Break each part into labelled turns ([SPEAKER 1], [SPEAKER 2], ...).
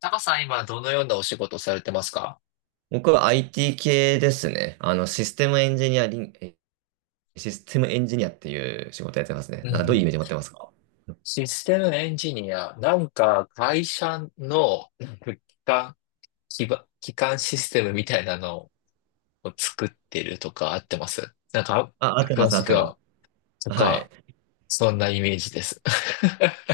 [SPEAKER 1] タカさん、今どのようなお仕事をされてますか？
[SPEAKER 2] 僕は IT 系ですね。システムエンジニアっていう仕事やってますね。
[SPEAKER 1] うん
[SPEAKER 2] な
[SPEAKER 1] う
[SPEAKER 2] んかどういうイ
[SPEAKER 1] ん、
[SPEAKER 2] メージ持ってますか？
[SPEAKER 1] システムエンジニア、会社の機関、基盤基幹システムみたいなのを作ってるとかあってます。なんか、
[SPEAKER 2] あ、合ってま
[SPEAKER 1] 詳
[SPEAKER 2] す、合
[SPEAKER 1] し
[SPEAKER 2] っ
[SPEAKER 1] く
[SPEAKER 2] てます。
[SPEAKER 1] は、と
[SPEAKER 2] は
[SPEAKER 1] か、
[SPEAKER 2] い。
[SPEAKER 1] そんなイメージです。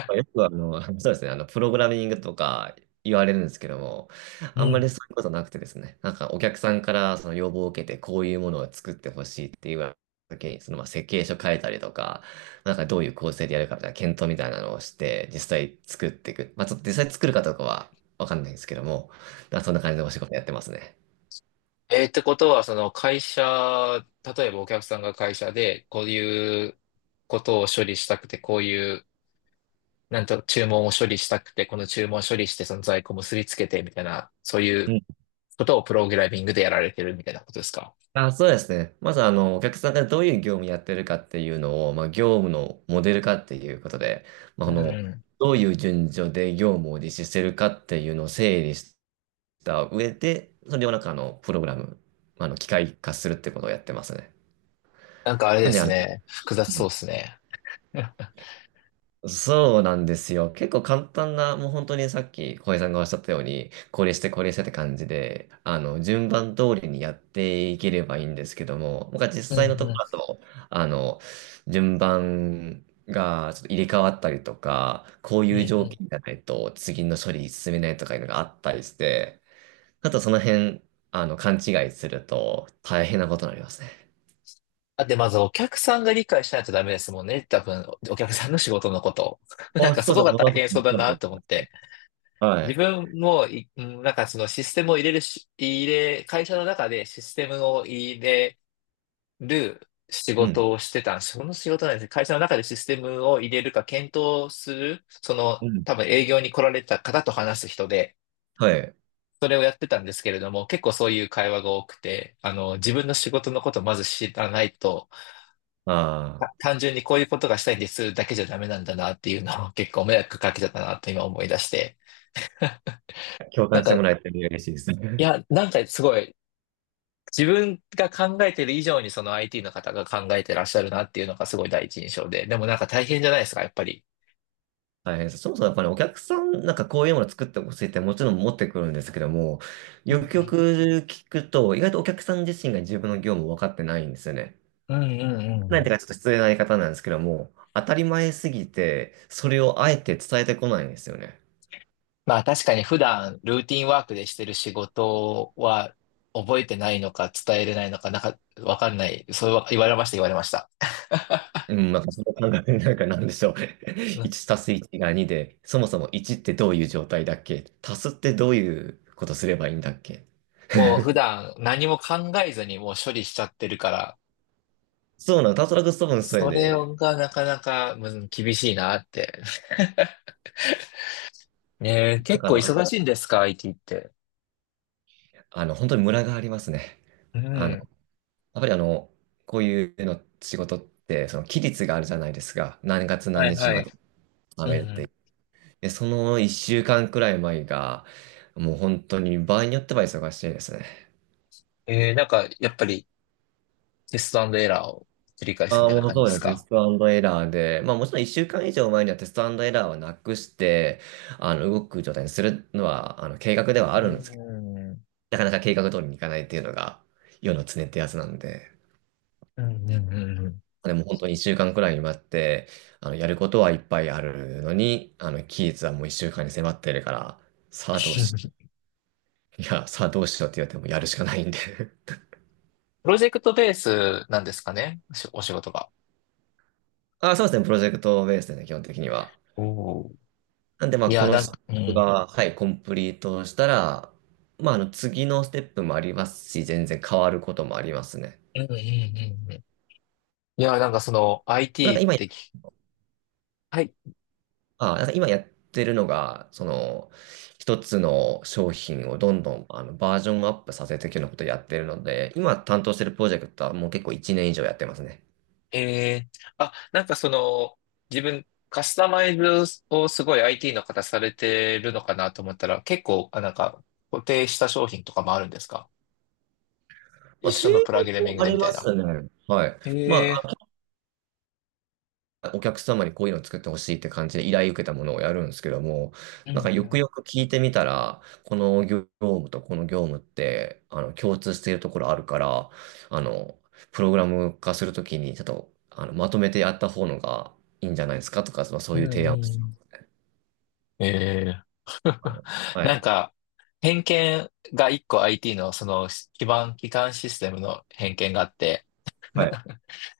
[SPEAKER 2] まあよくそうですね、プログラミングとか言われるんですけども、
[SPEAKER 1] う
[SPEAKER 2] あんまり
[SPEAKER 1] ん。
[SPEAKER 2] そういうことなくてですね、なんかお客さんからその要望を受けて、こういうものを作ってほしいって言われた時に、そのまあ設計書書いたりとか、なんかどういう構成でやるかみたいな検討みたいなのをして、実際作っていく。まあちょっと実際作るかどうかはわかんないんですけども、まあそんな感じでお仕事やってますね。
[SPEAKER 1] えーってことは、その会社、例えばお客さんが会社で、こういうことを処理したくて、こういうなんと注文を処理したくて、この注文を処理して、その在庫結びつけてみたいな、そうい
[SPEAKER 2] う
[SPEAKER 1] う
[SPEAKER 2] ん、
[SPEAKER 1] ことをプログラミングでやられてるみたいなことですか？
[SPEAKER 2] あ、そうですね。まず、お客さんがどういう業務やってるかっていうのを、まあ、業務のモデル化っていうことで、まあ、
[SPEAKER 1] う
[SPEAKER 2] あの、
[SPEAKER 1] ん。
[SPEAKER 2] どういう順序で業務を実施してるかっていうのを整理した上で、それをなんか、プログラム、まあの、機械化するってことをやってますね。
[SPEAKER 1] なんかあれ
[SPEAKER 2] な
[SPEAKER 1] で
[SPEAKER 2] んで、
[SPEAKER 1] す
[SPEAKER 2] あの、
[SPEAKER 1] ね。複雑そうですね。
[SPEAKER 2] そうなんですよ。結構簡単な、もう本当にさっき小林さんがおっしゃったように、これしてこれしてって感じで、順番通りにやっていければいいんですけども、僕は実
[SPEAKER 1] う
[SPEAKER 2] 際の
[SPEAKER 1] ん
[SPEAKER 2] とこ
[SPEAKER 1] う
[SPEAKER 2] ろだと、あの、順番がちょっと入れ替わったりとか、こう
[SPEAKER 1] ん。う
[SPEAKER 2] いう
[SPEAKER 1] んう
[SPEAKER 2] 条件
[SPEAKER 1] ん。
[SPEAKER 2] じゃないと次の処理進めないとかいうのがあったりして、あとその辺、勘違いすると大変なことになりますね。
[SPEAKER 1] だってまずお客さんが理解しないとダメですもんね。多分、お客さんの仕事のことを。なん
[SPEAKER 2] あ、
[SPEAKER 1] か
[SPEAKER 2] そ
[SPEAKER 1] そ
[SPEAKER 2] う
[SPEAKER 1] こ
[SPEAKER 2] ですう、
[SPEAKER 1] が
[SPEAKER 2] そ
[SPEAKER 1] 大
[SPEAKER 2] う、
[SPEAKER 1] 変そうだ
[SPEAKER 2] そ
[SPEAKER 1] な
[SPEAKER 2] う、
[SPEAKER 1] と思って。
[SPEAKER 2] は
[SPEAKER 1] 自
[SPEAKER 2] い。
[SPEAKER 1] 分もい、うんなんかそのシステムを入れるし、入れ、会社の中でシステムを入れ、る仕
[SPEAKER 2] う
[SPEAKER 1] 事
[SPEAKER 2] ん。
[SPEAKER 1] をしてたんです。その仕事なんですね。会社の中でシステムを入れるか検討する、その
[SPEAKER 2] うん。
[SPEAKER 1] 多分営業に来られた方と話す人で、
[SPEAKER 2] はい。
[SPEAKER 1] それをやってたんですけれども、結構そういう会話が多くて、あの、自分の仕事のことをまず知らないと、
[SPEAKER 2] あ
[SPEAKER 1] た
[SPEAKER 2] あ。
[SPEAKER 1] 単純にこういうことがしたいんですだけじゃダメなんだなっていうのを 結構迷惑かけちゃったなと今思い出して。
[SPEAKER 2] 共
[SPEAKER 1] なん
[SPEAKER 2] 感して
[SPEAKER 1] か、
[SPEAKER 2] もらえて嬉しいです
[SPEAKER 1] い
[SPEAKER 2] ね。
[SPEAKER 1] や、なんかすごい、自分が考えてる以上にその IT の方が考えてらっしゃるなっていうのがすごい第一印象で、でもなんか大変じゃないですか、やっぱり。
[SPEAKER 2] 大変です。そもそもやっぱりお客さん、なんかこういうものを作ってほしいってもちろん持ってくるんですけども、
[SPEAKER 1] う
[SPEAKER 2] よくよ
[SPEAKER 1] ん
[SPEAKER 2] く聞くと、意外とお客さん自身が自分の業務を分かってないんですよね。
[SPEAKER 1] うんうんうんう
[SPEAKER 2] なんて
[SPEAKER 1] ん。
[SPEAKER 2] いうかちょっと失礼な言い方なんですけども、当たり前すぎて、それをあえて伝えてこないんですよね。
[SPEAKER 1] まあ確かに普段ルーティンワークでしてる仕事は覚えてないのか伝えれないのか、なんかわかんない。そうは言われました、言われました。
[SPEAKER 2] うん、なんかその感覚になんかなんでしょう。
[SPEAKER 1] う ん。
[SPEAKER 2] 1たす1が2で、そもそも1ってどういう状態だっけ、足すってどういうことすればいいんだっけ。
[SPEAKER 1] もう普段何も考えずにもう処理しちゃってるから、
[SPEAKER 2] そうなの、たすらく多分それ
[SPEAKER 1] それ
[SPEAKER 2] で、
[SPEAKER 1] がなかなかうん厳しいなって。ねえ、
[SPEAKER 2] なん
[SPEAKER 1] 結
[SPEAKER 2] かあ
[SPEAKER 1] 構忙
[SPEAKER 2] の、
[SPEAKER 1] しいんですか？ IT って。
[SPEAKER 2] 本当にムラがありますね。
[SPEAKER 1] う
[SPEAKER 2] あの、や
[SPEAKER 1] ん。
[SPEAKER 2] っぱりあの、こういうの仕事って、その期日があるじゃないですか。何月
[SPEAKER 1] は
[SPEAKER 2] 何
[SPEAKER 1] い
[SPEAKER 2] 日
[SPEAKER 1] は
[SPEAKER 2] ま
[SPEAKER 1] い。
[SPEAKER 2] で食
[SPEAKER 1] うん
[SPEAKER 2] べるっ
[SPEAKER 1] うん。
[SPEAKER 2] て。で、その1週間くらい前が、もう本当に場合によっては忙しいですね。
[SPEAKER 1] えー、なんかやっぱりテストエラーを繰り返すみ
[SPEAKER 2] ああ、
[SPEAKER 1] たいな
[SPEAKER 2] もう
[SPEAKER 1] 感じ
[SPEAKER 2] そ
[SPEAKER 1] で
[SPEAKER 2] う
[SPEAKER 1] す
[SPEAKER 2] ですね。テス
[SPEAKER 1] か？
[SPEAKER 2] トエラーで、まあもちろん1週間以上前にはテストエラーはなくして、動く状態にするのは、計画では
[SPEAKER 1] う
[SPEAKER 2] あるんですけど、
[SPEAKER 1] ん。
[SPEAKER 2] なかなか計画通りにいかないっていうのが、世の常ってやつなんで。
[SPEAKER 1] うんうんうんうん。
[SPEAKER 2] でも本当に1週間くらいに待って、やることはいっぱいあるのに、期日はもう1週間に迫ってるから、さあどうし、いや、さあどうしようって言われてもやるしかないんで。
[SPEAKER 1] プロジェクトベースなんですかねしお仕事が。
[SPEAKER 2] あ、そうですね、プロジェクトベースでね、基本的には。
[SPEAKER 1] おー。
[SPEAKER 2] なんで、まあ、
[SPEAKER 1] い
[SPEAKER 2] こ
[SPEAKER 1] や、
[SPEAKER 2] の
[SPEAKER 1] な
[SPEAKER 2] ス
[SPEAKER 1] ん
[SPEAKER 2] テッ
[SPEAKER 1] か、うん。う
[SPEAKER 2] プ
[SPEAKER 1] ん
[SPEAKER 2] が、はい、コンプリートしたら、次のステップもありますし、全然変わることもありますね。
[SPEAKER 1] うんうんうん。いや、なんかその
[SPEAKER 2] なんか
[SPEAKER 1] IT っ
[SPEAKER 2] 今
[SPEAKER 1] てき、はい。
[SPEAKER 2] あ、なんか今やってるのが、その、一つの商品をどんどんあのバージョンアップさせていくようなことをやってるので、今担当してるプロジェクトはもう結構1年以上やってますね。
[SPEAKER 1] えー、あ、なんかその、自分、カスタマイズをすごい IT の方されてるのかなと思ったら、結構、あ、なんか、固定した商品とかもあるんですか？
[SPEAKER 2] ま
[SPEAKER 1] 一
[SPEAKER 2] あ、定
[SPEAKER 1] 緒のプログラミン
[SPEAKER 2] 額
[SPEAKER 1] グ
[SPEAKER 2] もあ
[SPEAKER 1] で
[SPEAKER 2] り
[SPEAKER 1] み
[SPEAKER 2] ま
[SPEAKER 1] たいな。
[SPEAKER 2] すね。はい。ま
[SPEAKER 1] え
[SPEAKER 2] お客様にこういうのを作ってほしいって感じで依頼受けたものをやるんですけども、
[SPEAKER 1] ー、う
[SPEAKER 2] なんか
[SPEAKER 1] ん
[SPEAKER 2] よ
[SPEAKER 1] う
[SPEAKER 2] く
[SPEAKER 1] ん。
[SPEAKER 2] よく聞いてみたら、この業務とこの業務って、共通しているところあるから、あの、プログラム化するときに、ちょっと、まとめてやった方のがいいんじゃないですかとか、まあ、そ
[SPEAKER 1] う
[SPEAKER 2] う
[SPEAKER 1] ん
[SPEAKER 2] いう提
[SPEAKER 1] う
[SPEAKER 2] 案をし
[SPEAKER 1] ん。えー。
[SPEAKER 2] た の。は
[SPEAKER 1] なん
[SPEAKER 2] い。
[SPEAKER 1] か、偏見が一個 IT のその基盤、基幹システムの偏見があって、
[SPEAKER 2] はい。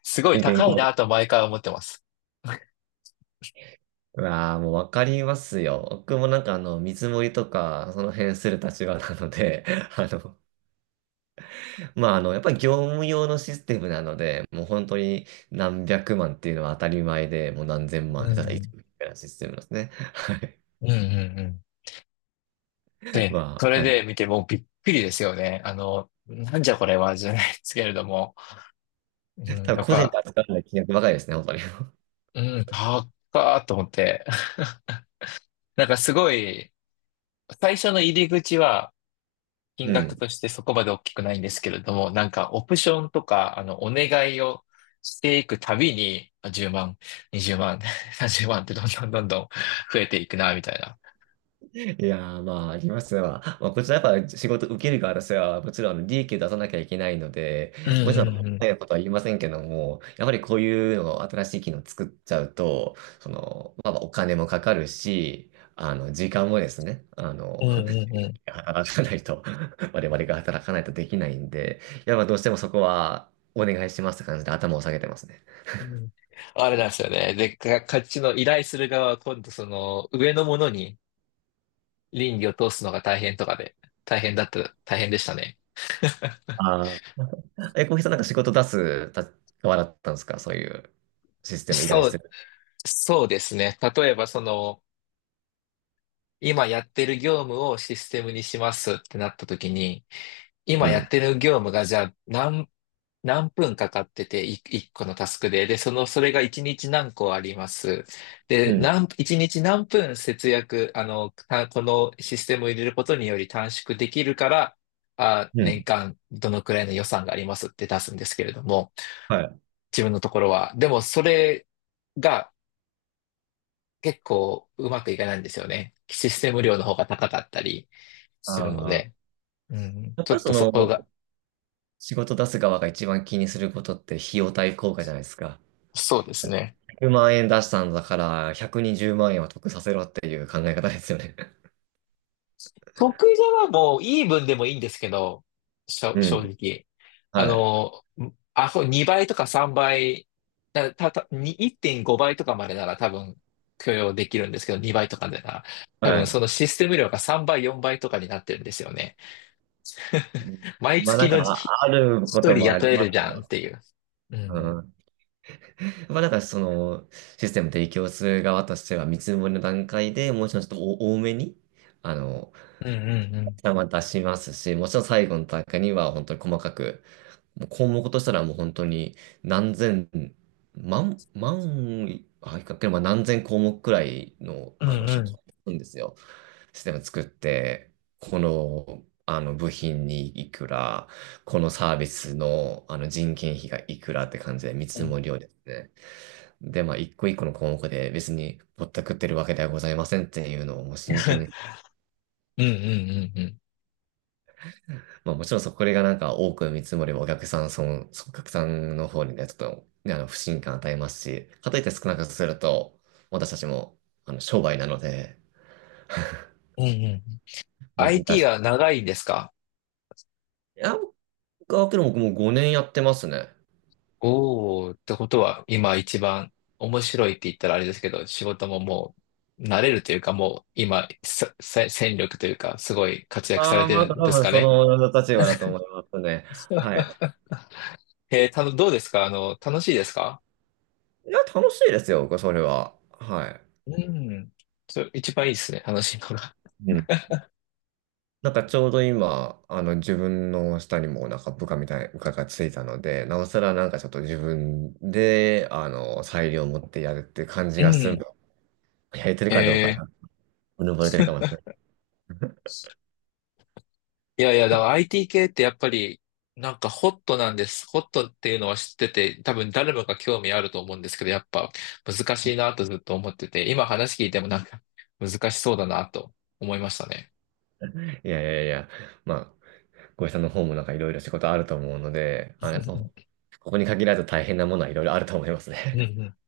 [SPEAKER 1] すごい
[SPEAKER 2] ご意見
[SPEAKER 1] 高
[SPEAKER 2] ど
[SPEAKER 1] い
[SPEAKER 2] うぞ。
[SPEAKER 1] なと毎回思ってます。
[SPEAKER 2] うわあ、もうわかりますよ。僕もなんかあの、見積もりとか、その辺する立場なので、あの、やっぱり業務用のシステムなので、もう本当に何百万っていうのは当たり前で、もう何千
[SPEAKER 1] う
[SPEAKER 2] 万、
[SPEAKER 1] ん
[SPEAKER 2] ただ
[SPEAKER 1] う
[SPEAKER 2] 一
[SPEAKER 1] ん
[SPEAKER 2] 部みたいなシステムなんですね。はい。
[SPEAKER 1] うんうんうん。で、
[SPEAKER 2] ま
[SPEAKER 1] そ
[SPEAKER 2] あ、
[SPEAKER 1] れ
[SPEAKER 2] なん
[SPEAKER 1] で見てもうびっくりですよね。あの、なんじゃこれはじゃないですけれども、うん、
[SPEAKER 2] 多分
[SPEAKER 1] やっ
[SPEAKER 2] 個人で
[SPEAKER 1] ぱ、
[SPEAKER 2] 扱わない金額ばかりですね、本当に。
[SPEAKER 1] うん、高っと思って。なんかすごい、最初の入り口は、金
[SPEAKER 2] う
[SPEAKER 1] 額
[SPEAKER 2] ん。
[SPEAKER 1] としてそこまで大きくないんですけれども、なんかオプションとか、あの、お願いをしていくたびに、あ10万、20万、30万ってどんどんどんどん増えていくな、みたいな。
[SPEAKER 2] いやー、まあ、ありますわ。まあ、こちらやっぱ仕事受ける側としては、もちろんあの利益を出さなきゃいけないので、
[SPEAKER 1] うんう
[SPEAKER 2] もちろん、
[SPEAKER 1] んうん。
[SPEAKER 2] 早いことは言いませんけども、やっぱりこういうのを新しい機能作っちゃうと、その、まあ、お金もかかるし、時間もですね、
[SPEAKER 1] うんうんうん。
[SPEAKER 2] 働かないと、我々が働かないとできないんで、やっぱどうしてもそこはお願いしますって感じで頭を下げてますね。
[SPEAKER 1] うん。あれなんですよね。で、か、こっちの依頼する側は今度その上のものに倫理を通すのが大変とかで、大変だった、大変でしたね。
[SPEAKER 2] ああ。え、小平さんなんか仕事出すた側だったんですか、そういうシステム依頼
[SPEAKER 1] そ
[SPEAKER 2] す
[SPEAKER 1] う、
[SPEAKER 2] る。
[SPEAKER 1] そうですね。例えばその、今やってる業務をシステムにしますってなった時に、
[SPEAKER 2] う
[SPEAKER 1] 今や
[SPEAKER 2] ん。
[SPEAKER 1] ってる業務がじゃあ何、何分かかってて、い一個のタスクで、で、その、それが一日何個あります。で、
[SPEAKER 2] うん
[SPEAKER 1] 何、一日何分節約、あの、たこのシステムを入れることにより短縮できるから、あ、
[SPEAKER 2] う
[SPEAKER 1] 年
[SPEAKER 2] ん。
[SPEAKER 1] 間どのくらいの予算がありますって出すんですけれども、
[SPEAKER 2] はい。
[SPEAKER 1] 自分のところは。でも、それが結構うまくいかないんですよね。システム量の方が高かったり
[SPEAKER 2] あ
[SPEAKER 1] するの
[SPEAKER 2] あ。
[SPEAKER 1] で、うん、
[SPEAKER 2] やっ
[SPEAKER 1] ちょ
[SPEAKER 2] ぱり
[SPEAKER 1] っ
[SPEAKER 2] そ
[SPEAKER 1] とそこが、
[SPEAKER 2] の、仕事出す側が一番気にすることって費用対効果じゃないですか。
[SPEAKER 1] そうですね。
[SPEAKER 2] 100万円出したんだから、120万円は得させろっていう考え方ですよね。
[SPEAKER 1] 得意じゃはもうイーブンでもいいんですけど、しょ
[SPEAKER 2] う
[SPEAKER 1] 正
[SPEAKER 2] ん。
[SPEAKER 1] 直。あ
[SPEAKER 2] はい。
[SPEAKER 1] の、あ、そう2倍とか3倍、だた、た、に1.5倍とかまでなら多分許容できるんですけど、2倍とかでなら、多
[SPEAKER 2] は
[SPEAKER 1] 分そ
[SPEAKER 2] い。
[SPEAKER 1] のシステム量が3倍、4倍とかになってるんですよね。毎
[SPEAKER 2] まあな
[SPEAKER 1] 月
[SPEAKER 2] んか、
[SPEAKER 1] のじひ
[SPEAKER 2] ああるこ
[SPEAKER 1] 一
[SPEAKER 2] と
[SPEAKER 1] 人
[SPEAKER 2] もあ
[SPEAKER 1] 雇
[SPEAKER 2] り
[SPEAKER 1] え
[SPEAKER 2] ま
[SPEAKER 1] るじゃ
[SPEAKER 2] す。
[SPEAKER 1] んっていう。う
[SPEAKER 2] う
[SPEAKER 1] ん
[SPEAKER 2] ん。まあなんかその、システム提供する側としては、見積もりの段階でもちろんちょっとお多めに、あの、
[SPEAKER 1] うんうんうん。
[SPEAKER 2] ま出しますし、もちろん最後の段階には本当に細かく、もう項目としたらもう本当に何千、万、万、あ、いかけ、まあ、何千項目くらいの、
[SPEAKER 1] うん
[SPEAKER 2] あの、
[SPEAKER 1] う
[SPEAKER 2] シ
[SPEAKER 1] ん
[SPEAKER 2] ョんですよ。システム作って、この、あの部品にいくら、このサービスの、あの人件費がいくらって感じで見
[SPEAKER 1] うん。う
[SPEAKER 2] 積
[SPEAKER 1] ん。
[SPEAKER 2] もりをですね。で、まあ、一個一個の項目で別にぼったくってるわけではございませんっていうのをもう真剣に。
[SPEAKER 1] うんうんうん。
[SPEAKER 2] まあもちろんそこがなんか多く見積もりばお客さん、お客さんの方にね、ちょっと、ね、不信感与えますし、かといって少なくすると、私たちも、商売なので、
[SPEAKER 1] うんうんうんうんうんうんうんうん。
[SPEAKER 2] 難し
[SPEAKER 1] IT は
[SPEAKER 2] い。
[SPEAKER 1] 長いんですか？
[SPEAKER 2] いや、僕はもう5年やってますね。
[SPEAKER 1] おーってことは、今一番面白いって言ったらあれですけど、仕事ももう慣れるというか、もう今、ささ戦力というか、すごい活躍さ
[SPEAKER 2] あ
[SPEAKER 1] れ
[SPEAKER 2] あ、
[SPEAKER 1] て
[SPEAKER 2] まあ
[SPEAKER 1] る
[SPEAKER 2] 多
[SPEAKER 1] んです
[SPEAKER 2] 分
[SPEAKER 1] か
[SPEAKER 2] そ
[SPEAKER 1] ね。
[SPEAKER 2] の立場だと思いますね。はい。
[SPEAKER 1] えー、たの、どうですかあの、楽しいですか？
[SPEAKER 2] いや、楽しいですよ、僕はそれは。はい。
[SPEAKER 1] うん。そ、一番いいですね、楽しいのが。
[SPEAKER 2] うん、なんかちょうど今、あの自分の下にもなんか部下がついたので、なおさらなんかちょっと自分で、裁量を持ってやるって感じ
[SPEAKER 1] う
[SPEAKER 2] がする
[SPEAKER 1] ん。
[SPEAKER 2] の。やれてる
[SPEAKER 1] え
[SPEAKER 2] かどうか
[SPEAKER 1] ー。
[SPEAKER 2] な、うぬぼれてるかもしれない。
[SPEAKER 1] いやいや、だから IT 系ってやっぱり、なんかホットなんです。ホットっていうのは知ってて、多分誰もが興味あると思うんですけど、やっぱ難しいなとずっと思ってて、今話聞いてもなんか 難しそうだなと思いましたね。
[SPEAKER 2] いやいやいや、まあ、ごさんの方もなんかいろいろ仕事あると思うので、やっぱ、ここに限らず大変なものはいろいろあると思いますね。